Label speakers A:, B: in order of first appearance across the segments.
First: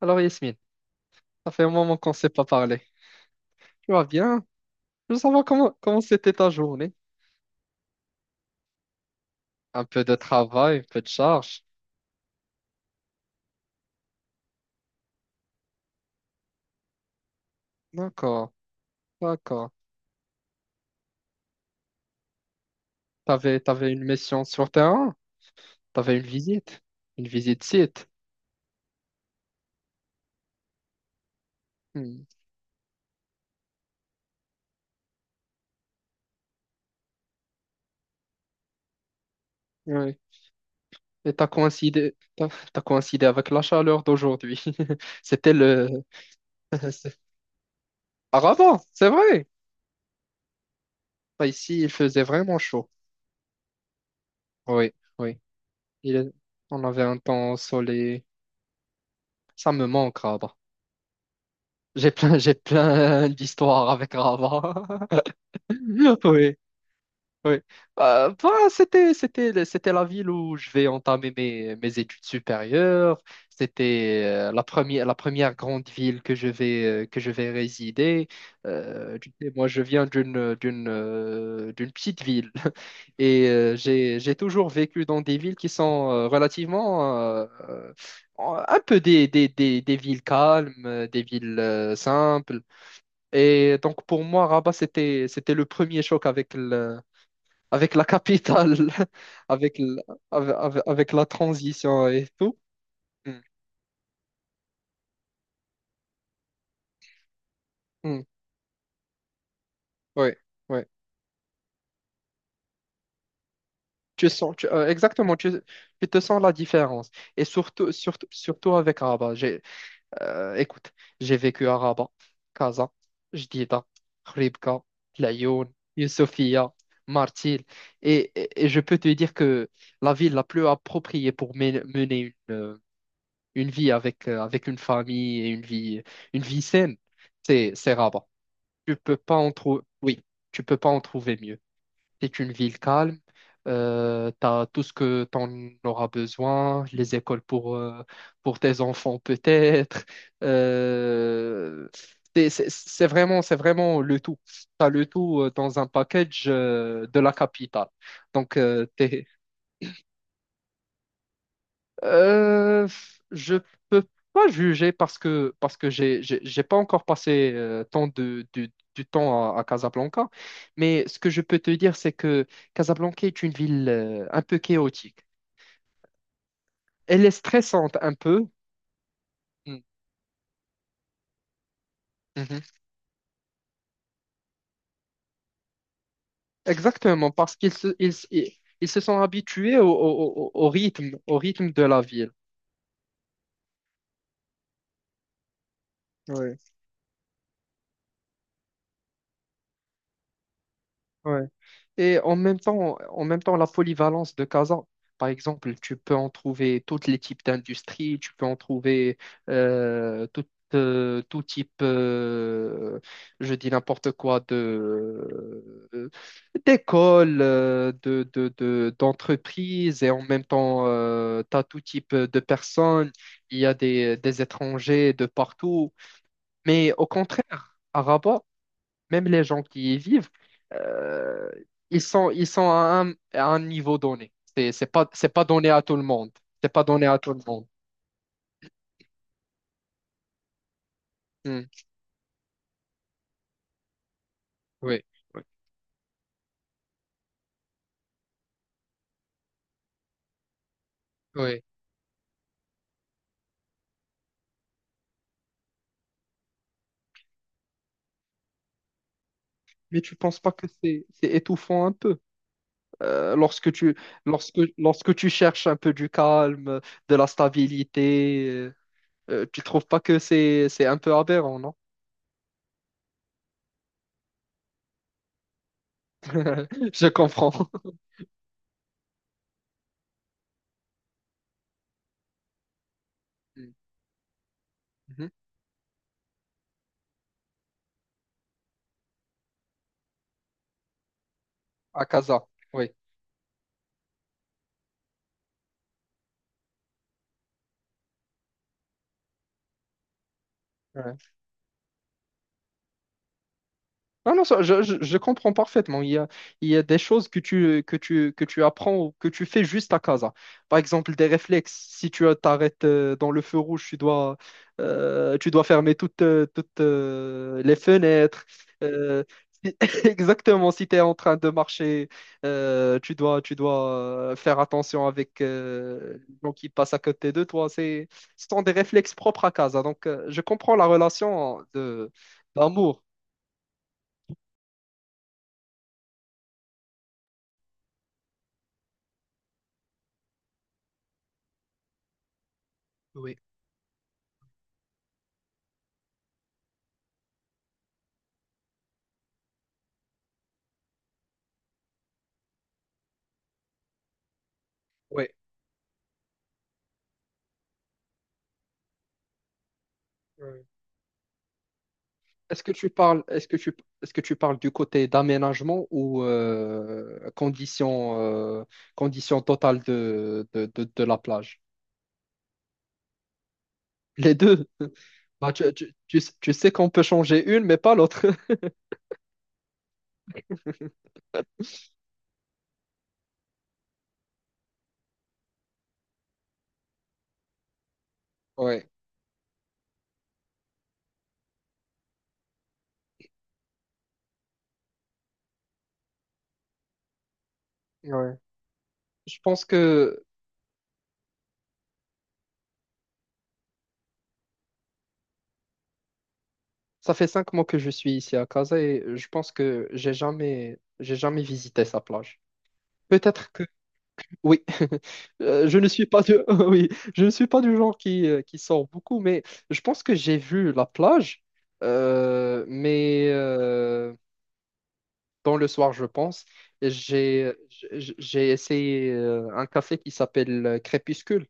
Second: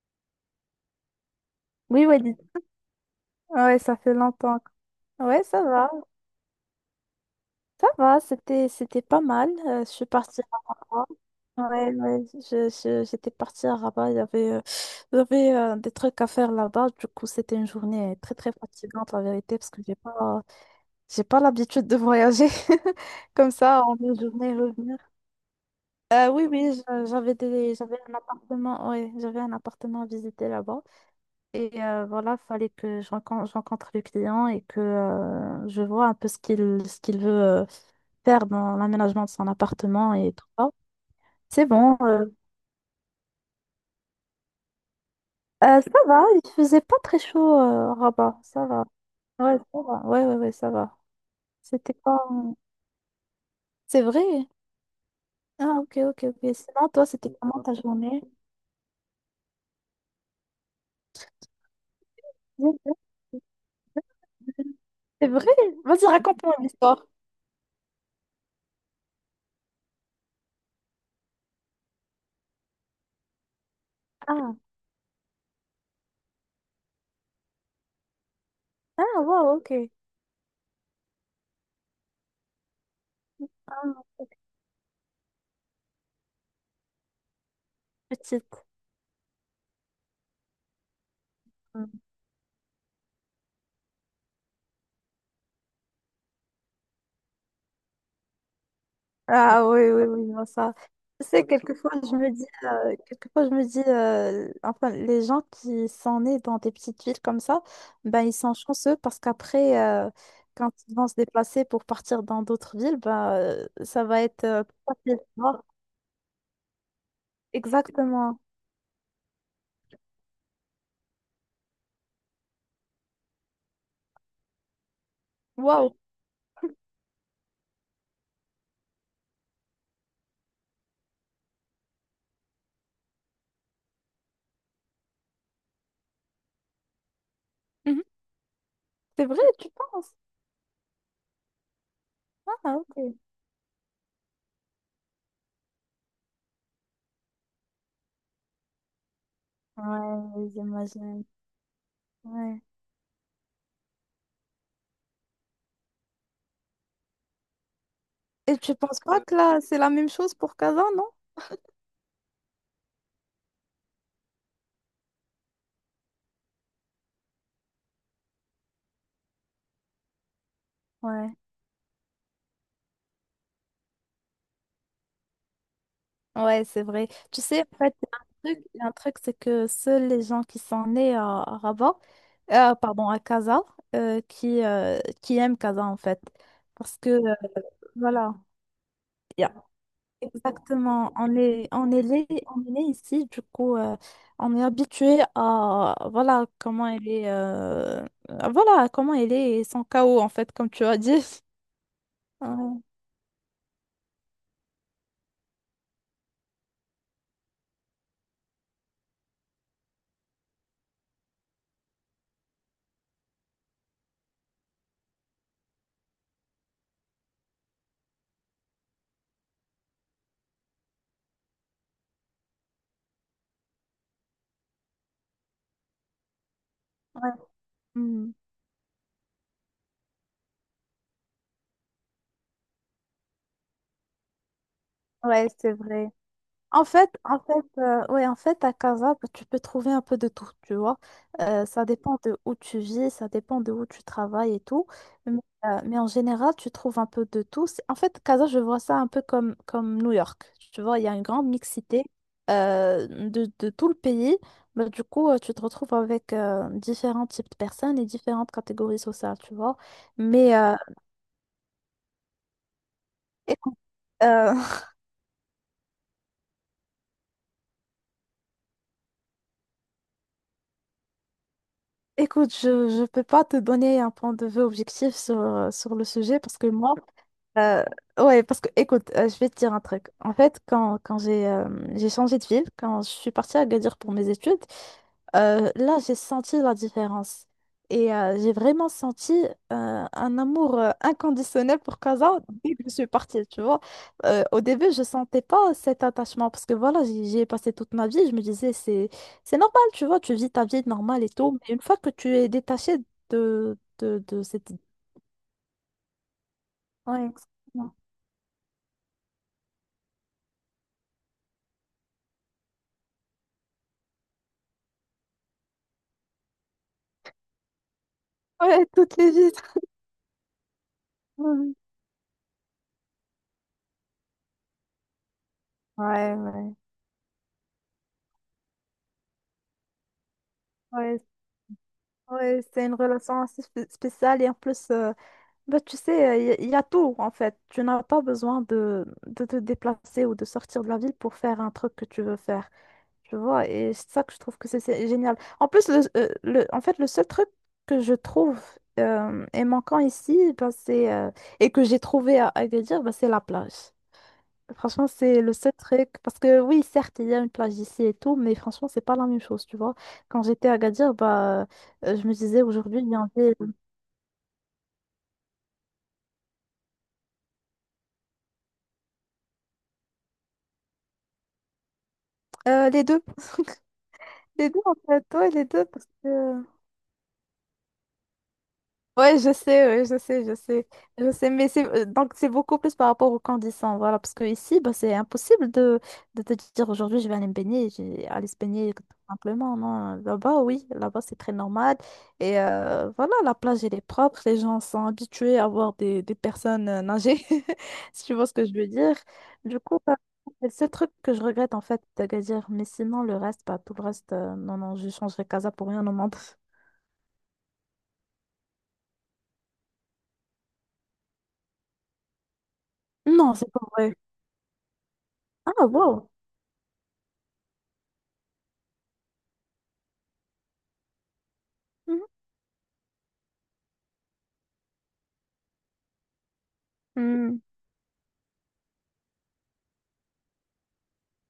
A: Alors Yasmine, ça fait un moment
B: Oui,
A: qu'on ne
B: oui
A: s'est
B: dites-
A: pas parlé.
B: ouais,
A: Tu
B: ça
A: vas
B: fait
A: bien?
B: longtemps.
A: Je veux
B: Ouais,
A: savoir comment comment c'était ta journée.
B: ça va, c'était pas mal.
A: Un
B: Je
A: peu
B: suis
A: de
B: partie à
A: travail, un peu
B: Rabat.
A: de charge.
B: Ouais, ouais, j'étais partie à Rabat, il y avait des trucs à faire là-bas. Du coup, c'était une journée très très
A: D'accord,
B: fatigante, la vérité, parce
A: d'accord.
B: que j'ai pas l'habitude de voyager comme
A: T'avais
B: ça
A: t'avais
B: en
A: une
B: une
A: mission
B: journée
A: sur
B: revenir.
A: terrain? T'avais une
B: Oui, oui,
A: visite? Une visite
B: j'avais
A: site?
B: un appartement, ouais, j'avais un appartement à visiter là-bas. Et
A: Hmm.
B: voilà, fallait que je rencontre le client et que je vois un peu ce qu'il veut faire dans l'aménagement de son appartement
A: Oui.
B: et tout ça.
A: Et
B: C'est bon. euh.
A: t'as coïncidé avec la chaleur d'aujourd'hui. C'était le.
B: Ça va, il faisait pas
A: c'est-
B: très chaud, Rabat.
A: à
B: Ça
A: Rabat,
B: va.
A: c'est vrai.
B: Ouais, ça va. Ouais, ouais, ouais, ça va.
A: Bah, ici, il
B: C'était pas...
A: faisait vraiment chaud.
B: C'est vrai?
A: Oui, oui.
B: Ah, ok,
A: Il
B: ok,
A: est-
B: ok.
A: On
B: Sinon,
A: avait
B: toi,
A: un
B: c'était
A: temps
B: comment ta journée?
A: ensoleillé. Ça me manque, Rabat. J'ai plein d'histoires avec Rabat.
B: C'est vrai? Vas-y, raconte-moi l'histoire.
A: Oui, oui. Bah, c'était la ville où je vais entamer mes études supérieures. C'était
B: Ah,
A: la première grande ville que je vais résider.
B: ah,
A: Tu sais,
B: wow,
A: moi,
B: ok.
A: je viens d'une petite ville. Et
B: Ah,
A: j'ai,
B: ok,
A: j'ai toujours vécu dans des villes qui sont relativement
B: petite.
A: un peu des villes calmes, des villes
B: Hmm.
A: simples. Et donc pour moi, Rabat, c'était le premier choc avec avec la capitale,
B: Ah
A: avec,
B: oui,
A: le-
B: oui, oui, non,
A: avec,
B: ça.
A: avec- avec la
B: Tu sais, quelquefois,
A: transition
B: je
A: et
B: me dis,
A: tout. Mm,
B: quelquefois, je me dis, enfin, les gens qui sont nés dans des petites villes comme ça,
A: mm,
B: ben, ils sont chanceux parce qu'après,
A: ouais,
B: quand
A: ouais.
B: ils vont se déplacer pour partir dans d'autres villes, ben, ça va
A: Tu
B: être
A: sens, tu-
B: plus
A: euh,
B: facile.
A: exactement,
B: Tu
A: tu,
B: vois.
A: tu te sens la différence. Et surtout, surtout,
B: Exactement.
A: surtout avec Rabat. Écoute, j'ai vécu à Rabat, Casa, Jdida, Khouribga, Laayoune,
B: Waouh.
A: Youssoufia, Martil. Et je peux te dire que la ville la plus appropriée pour mener une vie avec une famille et une vie saine, c'est
B: Mhm.
A: Rabat. Tu peux
B: C'est
A: pas
B: vrai,
A: en
B: tu
A: trouver,
B: penses?
A: oui, tu peux pas en trouver mieux. C'est une
B: Ah,
A: ville
B: ok.
A: calme, tu as tout ce que tu en auras besoin, les écoles pour tes enfants peut-être.
B: Ouais, j'imagine.
A: Euh, c'est
B: Ouais.
A: c'est- c'est vraiment, c'est vraiment le tout. Tu as le tout dans un package de la capitale. Donc,
B: Et tu penses pas
A: tu
B: que là, c'est la même chose pour Kazan,
A: Euh, je peux pas juger parce que j'ai pas encore passé tant de, du temps à Casablanca, mais ce que
B: non?
A: je peux te dire c'est que Casablanca est une ville un peu chaotique.
B: Ouais, c'est vrai.
A: Elle est
B: Tu sais, en fait,
A: stressante un peu.
B: il y a un truc, c'est que
A: Mm.
B: seuls les gens qui sont nés à Rabat,
A: Mhm.
B: pardon, à Casa, qui aiment Casa, en fait. Parce que,
A: Exactement parce qu'ils se ils, se-
B: voilà,
A: ils se sont
B: il y a-
A: habitués au
B: exactement,
A: rythme au rythme de la ville.
B: on est né ici, du coup, on est habitué à, voilà,
A: Ouais,
B: comment elle est, voilà, comment elle est et son chaos, en fait, comme tu as dit.
A: ouais. Et en même temps, en même temps, la polyvalence de Casa, par exemple, tu peux en trouver tous les types d'industries, tu peux en trouver euh, tout, tout type, je dis n'importe quoi, d'écoles, d'entreprises, et en même temps, tu as tout type de personnes, il y a des étrangers de partout. Mais au
B: Ouais, ouais.
A: contraire, à
B: Hmm.
A: Rabat, même les gens qui y vivent, euh, ils sont à un niveau donné. C'est pas
B: Ouais,
A: donné
B: c'est
A: à tout le
B: vrai.
A: monde. C'est pas donné à tout
B: En
A: le
B: fait,
A: monde.
B: ouais, en fait, à Casa, bah, tu peux trouver un peu de tout, tu vois.
A: Hmm.
B: Ça dépend de où tu vis, ça dépend de où tu travailles et tout.
A: Oui,
B: Mais,
A: oui,
B: mais en général, tu trouves un peu de tout. En fait, Casa, je vois ça un peu comme New York. Tu vois, il y a une grande
A: oui.
B: mixité de tout le pays. Bah, du coup, tu te retrouves avec différents types de personnes et différentes catégories sociales, tu vois.
A: Mais tu penses pas
B: Mais
A: que c'est étouffant un peu euh, lorsque
B: écoute,
A: tu,
B: euh,
A: lorsque, lorsque tu cherches un peu du calme, de la stabilité, tu trouves pas que c'est un peu aberrant, non?
B: Écoute, je ne peux pas te donner un point de vue objectif sur, sur le sujet parce que moi,
A: Je comprends.
B: euh, ouais, parce que écoute, je vais te dire un truc. En fait, quand j'ai changé de ville, quand je suis partie à Agadir pour mes études,
A: Mhm.
B: là, j'ai senti la différence. Et j'ai vraiment senti un amour inconditionnel pour
A: À
B: Casa
A: Casa,
B: dès que je
A: oui.
B: suis partie, tu vois. Au début, je sentais pas cet attachement parce que voilà, j'y ai passé toute ma vie. Je me disais, c'est normal, tu vois, tu vis ta vie normale et tout. Mais une fois que tu es détaché
A: Non
B: de
A: non, ça,
B: cette...
A: je comprends parfaitement. Il y a des
B: Ouais,
A: choses que tu,
B: exactement.
A: que tu, que tu apprends ou que tu fais juste à casa. Par exemple, des réflexes. Si tu t'arrêtes dans le feu rouge, tu dois fermer toutes les fenêtres.
B: Ouais, toutes
A: Euh,
B: les vies.
A: si- Exactement. Si tu es en train de marcher, tu dois faire attention avec
B: Ouais,
A: les gens qui
B: ouais.
A: passent à côté de toi. Ce sont des réflexes propres à casa. Donc, je comprends la
B: Ouais,
A: relation
B: ouais, c'est une
A: d'amour.
B: relation assez spéciale et en plus... Bah, tu sais, il y, a y a tout en fait. Tu n'as pas besoin de te déplacer ou de sortir de la ville pour faire un truc que tu veux faire.
A: Oui.
B: Tu vois, et c'est ça que je trouve que c'est génial. En plus, en fait, le seul truc que je trouve est manquant ici, bah, et que j'ai trouvé à Agadir, bah, c'est la plage. Franchement,
A: Oui.
B: c'est le seul truc. Parce que oui, certes, il y a une plage ici et tout, mais franchement, c'est pas la même chose, tu vois. Quand
A: Ouais.
B: j'étais à Agadir, bah, je me
A: Est-ce
B: disais
A: que tu
B: aujourd'hui, il y
A: parles,
B: en avait
A: est-ce que tu parles du côté d'aménagement ou condition totale de la plage?
B: les deux.
A: Les deux.
B: Les deux, en fait, ouais,
A: Bah,
B: les
A: tu,
B: deux,
A: tu-
B: parce
A: tu- s- tu
B: que...
A: sais qu'on peut changer une, mais pas l'autre.
B: Ouais, je sais, je sais, je sais, mais Donc, c'est beaucoup plus par rapport aux conditions, voilà, parce que ici, bah, c'est impossible de te dire, aujourd'hui, je vais aller me baigner, j'ai aller se
A: Ouais.
B: baigner, tout simplement, non, là-bas, oui, là-bas, c'est très normal, et voilà, la plage, elle est propre, les gens sont habitués à voir des personnes nager, si
A: Ouais.
B: tu vois ce que je veux dire,
A: Je pense
B: du coup, bah,
A: que
B: c'est le seul truc que je regrette, en fait, d'Agadir, mais sinon, le reste, bah, tout le reste, non, non, je changerai Casa pour rien au monde.
A: ça fait 5 mois que je suis ici à Casa et je pense que j'ai jamais visité sa plage. Peut-être.
B: Non, c'est pas vrai.
A: Oui. Je
B: Ah,
A: ne suis pas
B: wow.
A: du... oui, je ne suis pas du genre qui sort beaucoup, mais je pense que j'ai vu la plage,
B: Mhm.
A: mais dans le soir, je pense, j'ai
B: Mm.
A: j'ai essayé un café qui s'appelle Crépuscule.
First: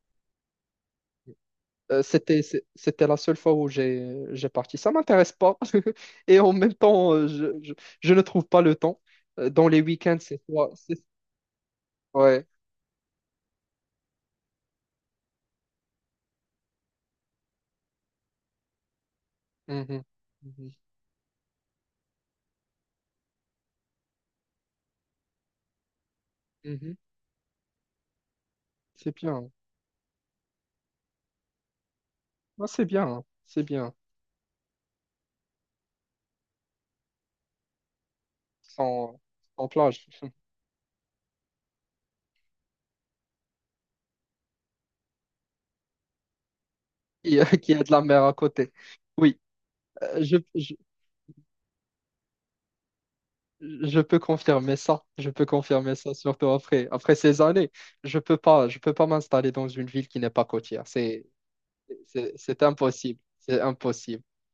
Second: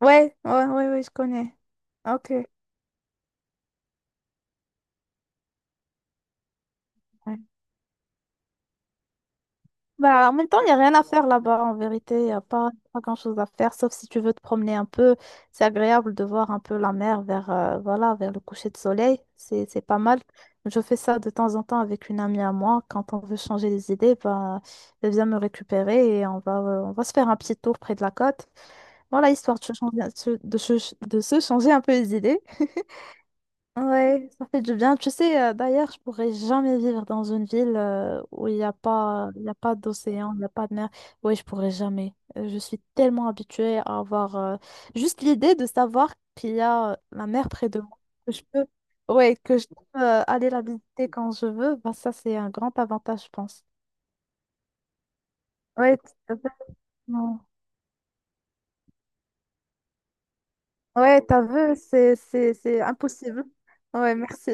B: Ouais, ouais, ouais, ouais, je connais. Ok.
A: C'était la seule fois où j'ai parti. Ça m'intéresse pas et en même temps,
B: Ouais.
A: je ne trouve pas le temps. Dans les week-ends,
B: Bah, en
A: c'est
B: même temps, il
A: toi,
B: n'y a rien
A: c'est
B: à faire là-bas, en vérité. Il n'y a
A: ouais.
B: pas, pas grand-chose à faire, sauf si tu veux te promener un peu. C'est agréable de voir un peu la mer vers, voilà, vers le coucher de soleil. C'est pas
A: Mhm.
B: mal.
A: Mhm.
B: Je fais ça de temps en temps avec une amie à moi. Quand on veut changer les idées, bah, elle vient me récupérer et on
A: Mhm.
B: va se faire un petit tour près de la côte.
A: C'est
B: Voilà,
A: bien.
B: histoire de se changer, de se de se changer un peu les idées.
A: Non, c'est bien, hein, c'est bien,
B: Ouais, ça fait du bien. Tu sais, d'ailleurs, je pourrais jamais vivre dans une ville où
A: sans,
B: il y a
A: sans
B: pas
A: plage,
B: d'océan, il n'y a pas de mer. Oui, je pourrais jamais. Je suis tellement habituée à avoir juste l'idée de savoir qu'il y a la
A: qui,
B: mer près
A: qui
B: de
A: a de
B: moi,
A: la mer à
B: que je peux,
A: côté.
B: ouais,
A: Oui,
B: que je peux
A: euh, je,
B: aller la
A: je,
B: visiter quand je veux. Bah, ça, c'est un grand avantage, je pense.
A: je peux confirmer ça, je peux confirmer
B: Ouais, tout
A: ça,
B: à
A: surtout
B: fait.
A: après
B: Non.
A: ces années. Je peux pas m'installer dans une ville qui n'est pas côtière,
B: Ouais,
A: c'est,
B: t'as vu,
A: c'est, c'est
B: c'est
A: impossible,
B: impossible.
A: c'est
B: Ouais,
A: impossible.
B: merci.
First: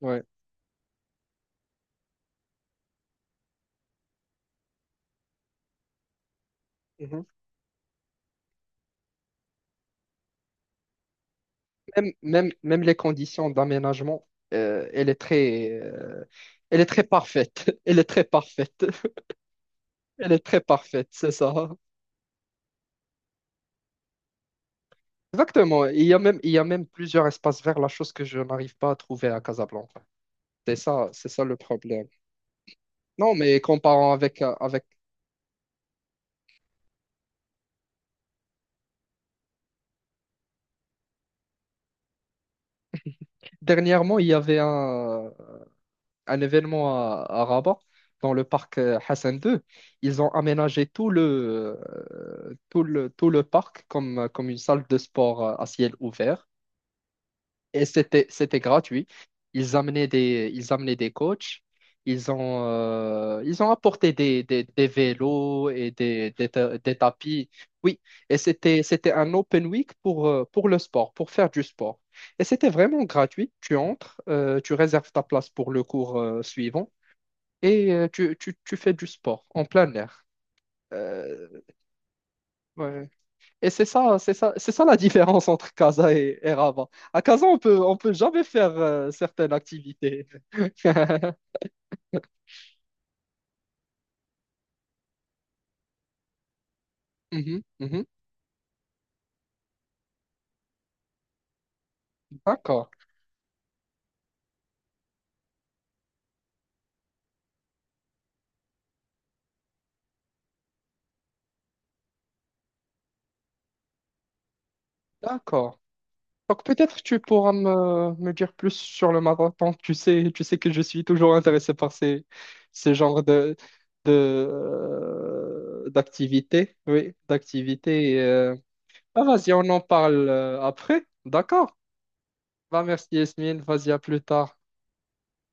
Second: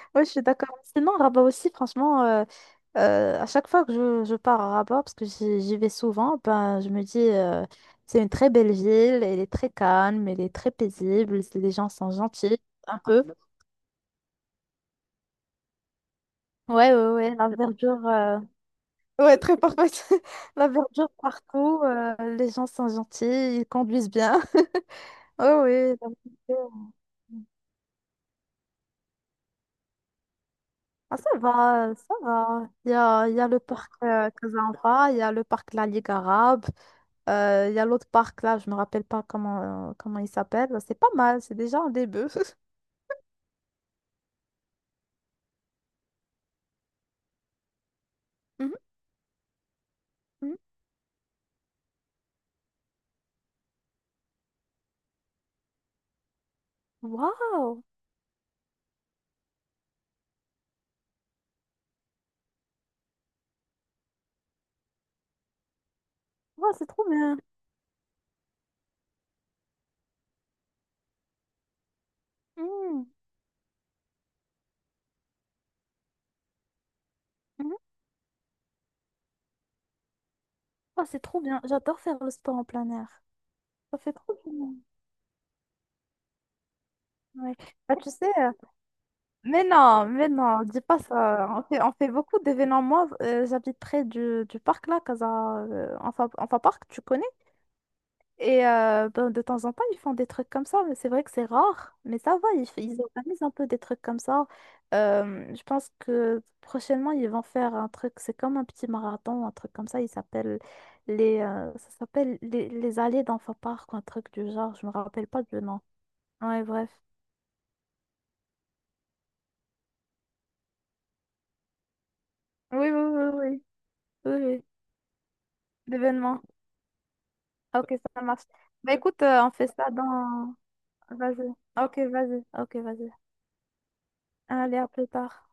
A: Ouais.
B: Oui, je suis d'accord. Sinon, Rabat aussi, franchement, à chaque fois que je pars à Rabat, parce que j'y vais souvent, ben, je me dis,
A: Mhm.
B: c'est une très belle ville, elle est très calme, elle est très paisible, les gens sont
A: Même, même,
B: gentils,
A: même les
B: un peu.
A: conditions d'aménagement, euh, elle est très, euh, elle est
B: Ouais,
A: très
B: ouais, ouais, la
A: parfaite, elle est
B: verdure,
A: très parfaite,
B: ouais, très parfaite.
A: elle est très
B: La
A: parfaite,
B: verdure
A: c'est ça.
B: partout, les gens sont gentils, ils conduisent bien. Oh, oui,
A: Exactement. Il
B: la
A: y a même, il y a même
B: verdure.
A: plusieurs espaces verts, la chose que je n'arrive pas à trouver à Casablanca.
B: Ah,
A: C'est
B: ça
A: ça le
B: va,
A: problème.
B: ça va.
A: Non,
B: Il y a le
A: mais
B: parc
A: comparant avec...
B: Casablanca, il y a le parc La Ligue arabe. Il y a l'autre parc là, je me rappelle pas comment, comment il s'appelle. C'est pas mal, c'est déjà un début.
A: Dernièrement, il y avait un événement à Rabat, dans le
B: Mhm,
A: parc Hassan II. Ils ont
B: mhm.
A: aménagé tout le parc comme une salle de sport à ciel ouvert.
B: Waouh!
A: Et c'était gratuit. Ils amenaient des coachs. Ils ont apporté des vélos et des, des,
B: Ouais,
A: ta-
B: c'est
A: des
B: trop bien.
A: tapis. Oui, et c'était un open week pour le sport, pour faire du sport. Et c'était vraiment
B: Mhm,
A: gratuit. Tu entres, tu réserves ta place pour le cours, suivant
B: mhm.
A: et tu fais du sport en plein air.
B: Oh, c'est trop bien.
A: Euh,
B: J'adore faire le sport en plein
A: ouais.
B: air.
A: Et c'est
B: Ça fait
A: ça, c'est
B: trop du
A: ça, c'est
B: bien.
A: ça la différence entre Casa et, Rabat. À Casa,
B: Ouais.
A: on peut,
B: Bah,
A: on
B: tu
A: peut
B: sais,
A: jamais faire certaines activités.
B: mais non, dis pas ça. On fait beaucoup d'événements. Moi, j'habite près du parc là, Casa, Enfa Park, tu connais?
A: Mhm, mhm.
B: Et ben, de temps en temps, ils font des trucs comme ça, mais c'est vrai que c'est rare. Mais ça va,
A: D'accord,
B: ils organisent un peu des trucs comme ça. Je pense que prochainement, ils vont faire un truc, c'est comme un petit marathon, un truc comme ça. Ça s'appelle les allées d'enfants park, ou un truc du genre. Je me rappelle pas du
A: d'accord.
B: nom. Ouais,
A: Donc
B: bref.
A: peut-être tu pourras me dire plus sur le marathon. Tu sais que je suis toujours intéressé par ces,
B: Oui, oui,
A: ces genres
B: oui, oui,
A: de,
B: oui, oui. L'événement.
A: d'activités. Oui,
B: Ok,
A: d'activités.
B: ça marche. Bah écoute,
A: Bah,
B: on
A: vas-y,
B: fait
A: on en
B: ça
A: parle
B: dans...
A: après.
B: Vas-y.
A: D'accord.
B: Ok, vas-y. Ok,
A: Bah, merci
B: vas-y.
A: Yasmine. Vas-y, à plus tard.
B: Allez, à plus tard.